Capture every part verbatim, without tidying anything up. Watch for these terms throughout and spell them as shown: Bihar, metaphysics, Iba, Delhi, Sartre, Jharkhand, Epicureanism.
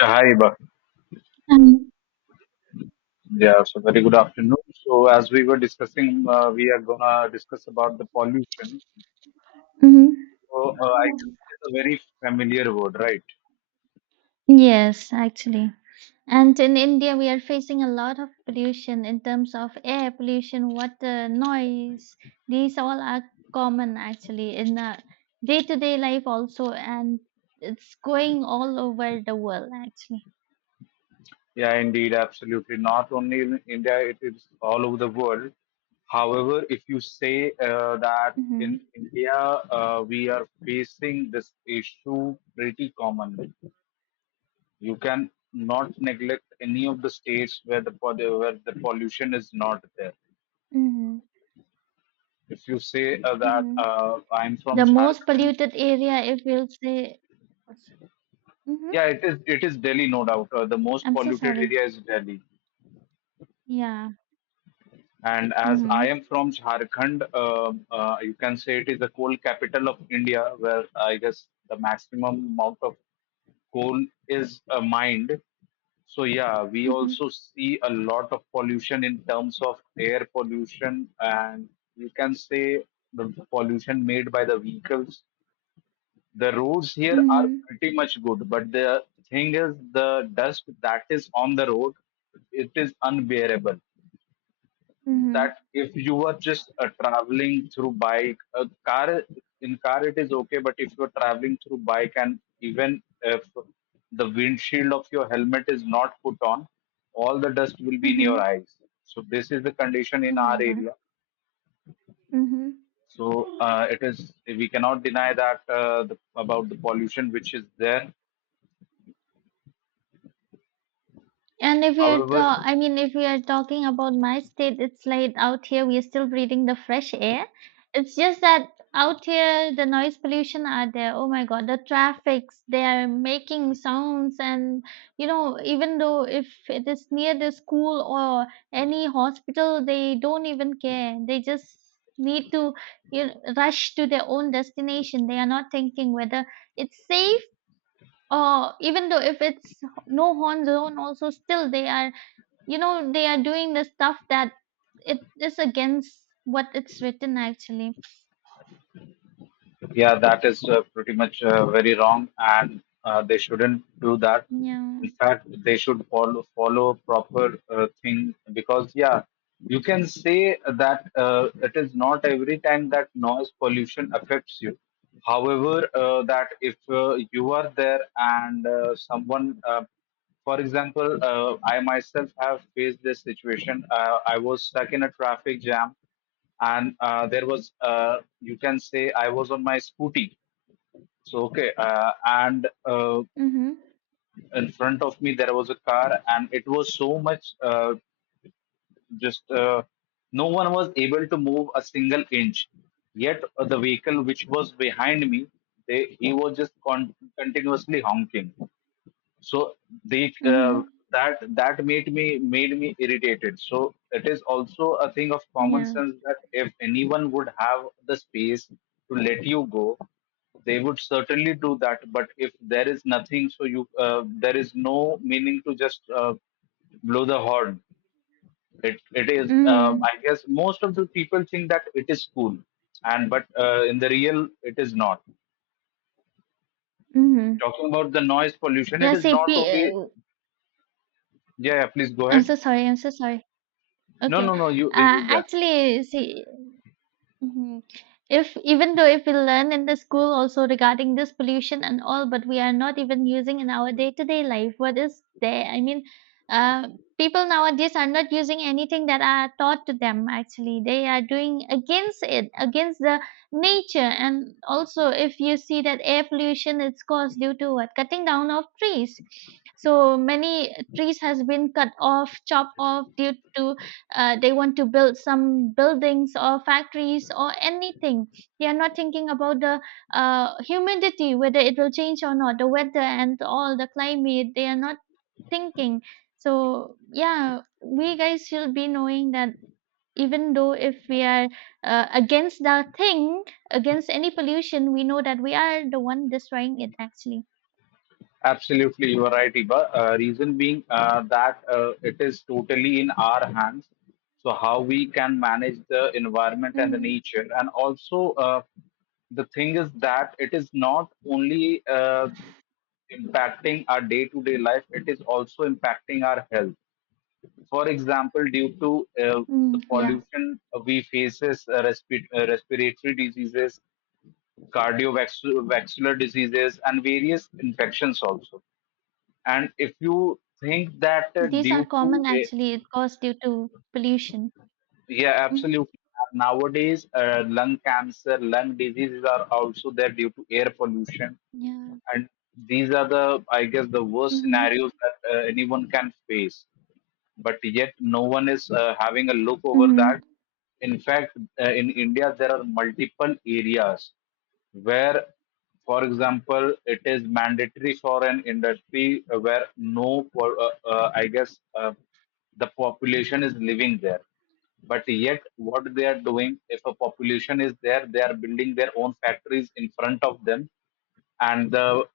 Yeah, hi, Iba. Um, Yeah, so very good afternoon. So as we were discussing, uh, we are gonna discuss about the pollution. mhm. So uh, I guess it's a very familiar word, right? Yes, actually. And in India, we are facing a lot of pollution in terms of air pollution, water, noise. These all are common actually in the day to day life also, and it's going all over the world actually. Yeah, indeed, absolutely. Not only in India, it is all over the world. However, if you say uh, that in Hmm. India, uh, we are facing this issue pretty common. You can not neglect any of the states where the pol- where the pollution is not there. Mm-hmm. If you say uh, that Mm-hmm. uh, I'm from The most Jharkhand, polluted area, if we'll say. Mm-hmm. yeah, it is it is Delhi, no doubt. Uh, the most I'm so polluted sorry. area is Delhi, Yeah. and as I Mm-hmm. am from Jharkhand, um uh, you can say it is the coal capital of India, where I guess the maximum amount of coal is uh, mined. So yeah, we Mm-hmm. also see a lot of pollution in terms of air pollution, and you can say the pollution made by the vehicles. The roads here are Mm-hmm. pretty much good, but the thing is, the dust that is on the road, it is unbearable. That Mm-hmm. if you are just uh, traveling through bike, a car. In car it is okay, but if you are traveling through bike and even if the windshield of your helmet is not put on, all the dust will be in your Mm-hmm. eyes. So this is the condition Oh in my our God. area. Mm-hmm. So uh, it is we cannot deny that uh, the, about the pollution which is there. And if we are However, ta- I mean, if we are talking about my state, it's like out here we are still breathing the fresh air. It's just that out here the noise pollution are there. Oh my God, the traffics, they are making sounds and you know, even though if it is near the school or any hospital, they don't even care. They just need to you know, rush to their own destination. They are not thinking whether it's safe uh even though if it's no horn zone also. Still they are, you know they are doing the stuff that it is against what it's written actually. yeah, that is uh, pretty much uh, very wrong, and uh, they shouldn't do that. Yeah. In fact, they should follow follow proper uh, thing because yeah, you can say that uh, it is not every time that noise pollution affects you. However, uh, that if uh, you are there and uh, someone, uh, for example, uh, I myself have faced this situation. Uh, I was stuck in a traffic jam, and uh, there was, uh, you can say I was on my scooty, so okay. uh, and uh, Mm-hmm. in front of me there was a car and it was so much, uh, just uh, no one was able to move a single inch, yet uh, the vehicle which was behind me, they he was just con- continuously honking. So they uh, Mm-hmm. that that made me made me irritated. So it is also a thing of common Yeah. sense that if anyone would have the space to let you go, they would certainly do that, but if there is nothing, so you uh, there is no meaning to just uh, blow the horn. It it is, um, Mm-hmm. I guess most of the people think that it is cool, and but uh, in the real it is not. Mm-hmm. Talking about the noise pollution, Yeah. it is See. not P- only. Uh, yeah. Yeah, please go I'm so ahead. sorry. I'm so sorry. No, Okay. no, no. You, uh you- yeah, Actually, see. Mhm. If even though if we learn in the school also regarding this pollution and all, but we are not even using in our day-to-day life, what is there? I mean, uh, people nowadays are not using anything that are taught to them actually. They are doing against it, against the nature. And also, if you see that air pollution, it's caused due to what? Cutting down of trees. So many trees has been cut off, chopped off due to, uh, they want to build some buildings or factories or anything. They are not thinking about the uh, humidity, whether it will change or not, the weather and all the climate, they are not thinking. So yeah, we guys should be knowing that even though if we are uh, against the thing, against any pollution, we know that we are the one destroying it actually. absolutely, you are right, Iba. Uh, reason being uh, that uh, it is totally in our hands. So how we can manage the environment and the Mm. nature, and also, uh, the thing is that it is not only uh, impacting our day-to-day life; it is also impacting our health. For example, due to uh, Mm. the Yeah. pollution, uh, we faces uh, respi- uh, respiratory diseases, cardiovascular diseases, and various infections also. And if you think that uh, These are due common to a, actually, it caused due to pollution. yeah, Hmm. absolutely. Nowadays, uh, lung cancer, lung diseases are also there due to air pollution, Yeah. and these are the, I guess, the worst Hmm. scenarios that uh, anyone can face. But yet, no one is uh, having a look over that. Mhm. In fact, uh, in India, there are multiple areas where, for example, it is mandatory for an industry uh, where no, po- uh, uh, I guess, uh, the population is living there. But yet, what they are doing, if a population is there, they are building their own factories in front of them, and the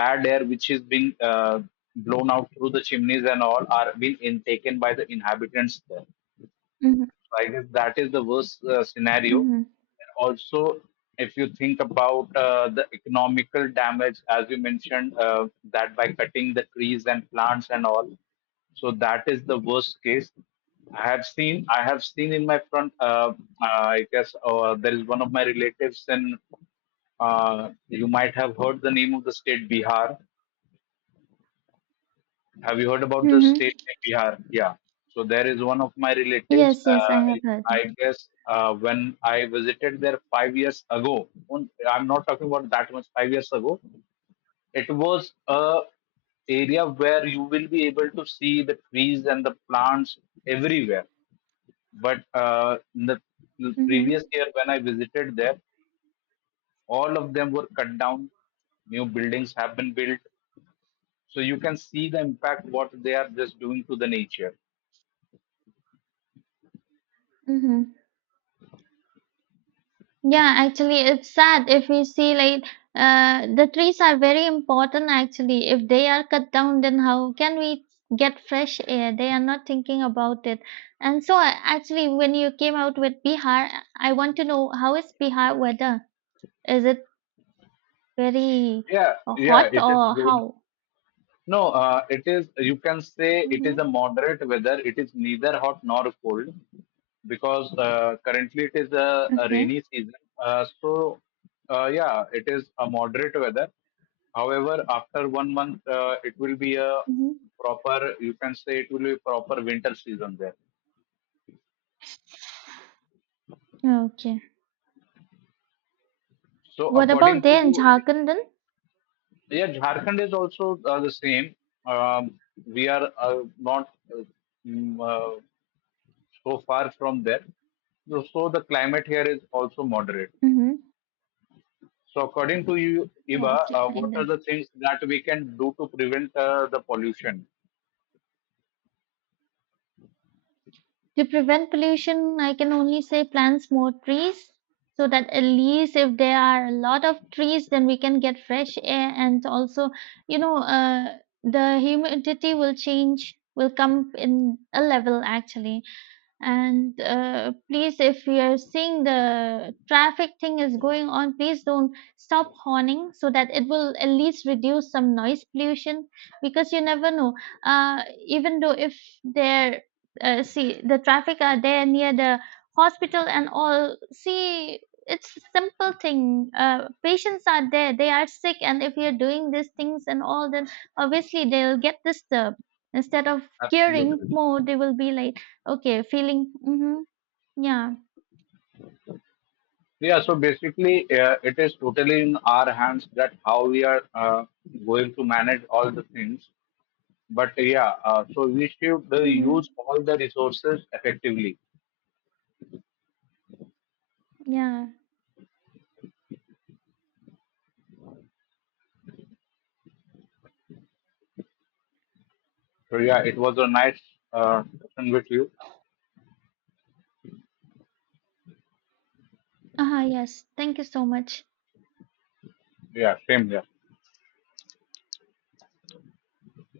bad air which is being uh, blown out through the chimneys and all are being intaken by the inhabitants there. Mhm. So I guess that is the worst uh, scenario. Mhm. And Also, if you think about uh, the economical damage, as you mentioned, uh, that by cutting the trees and plants and all, so that is the worst case. I have seen, I have seen in my front. Uh, uh, I guess uh, there is one of my relatives in. Uh, you might have heard the name of the state Bihar. Have you heard about the state Mhm. in Bihar? Yeah. So there is one of my relatives. Yes, yes, I Uh, have heard it. I guess uh, when I visited there five years ago, on- I'm not talking about that much. Five years ago, it was a area where you will be able to see the trees and the plants everywhere. But uh, in the Mm-hmm. previous year when I visited there, all of them were cut down. New buildings have been built, so you can see the impact what they are just doing to the nature. Mm-hmm. Yeah, actually, it's sad if we see like, uh, the trees are very important actually. If they are cut down, then how can we get fresh air? They are not thinking about it. And so, uh, actually, when you came out with Bihar, I want to know, how is Bihar weather? Is it very Yeah, uh, yeah, hot it is or good. how? No, uh, it is, you can say it Mm-hmm. is a moderate weather. It is neither hot nor cold because uh, currently it is a, a Okay. rainy season. Uh, so, uh, yeah, it is a moderate weather. However, after one month, uh, it will be a Mm-hmm. proper, you can say it will be proper winter season there. Okay. So, What about according to there in you, Jharkhand then? yeah, Jharkhand is also uh, the same. Um, we are uh, not uh, mm, uh, so far from there. So so the climate here is also moderate. Mm-hmm. So according to you, Oh, Iba, okay, uh, fine what are then. the things that we can do to prevent uh, the pollution? To prevent pollution, I can only say plants more trees, so that at least if there are a lot of trees, then we can get fresh air. And also, you know, uh, the humidity will change, will come in a level actually. And uh, please, if you're seeing the traffic thing is going on, please don't stop horning so that it will at least reduce some noise pollution. Because you never know, uh, even though if there, uh, see, the traffic are there near the hospital and all, see, it's simple thing, uh, patients are there, they are sick, and if you're doing these things and all, then obviously they'll get disturbed. Instead of caring Absolutely. more, they will be like, okay, feeling mhm, yeah, Yeah, so basically, uh, it is totally in our hands that how we are uh, going to manage all the things. But yeah, uh, so we should uh, mhm, use all the resources effectively. yeah. So yeah, it was a nice uh, session with you. Uh-huh, yes. Thank you so much. Yeah, same here.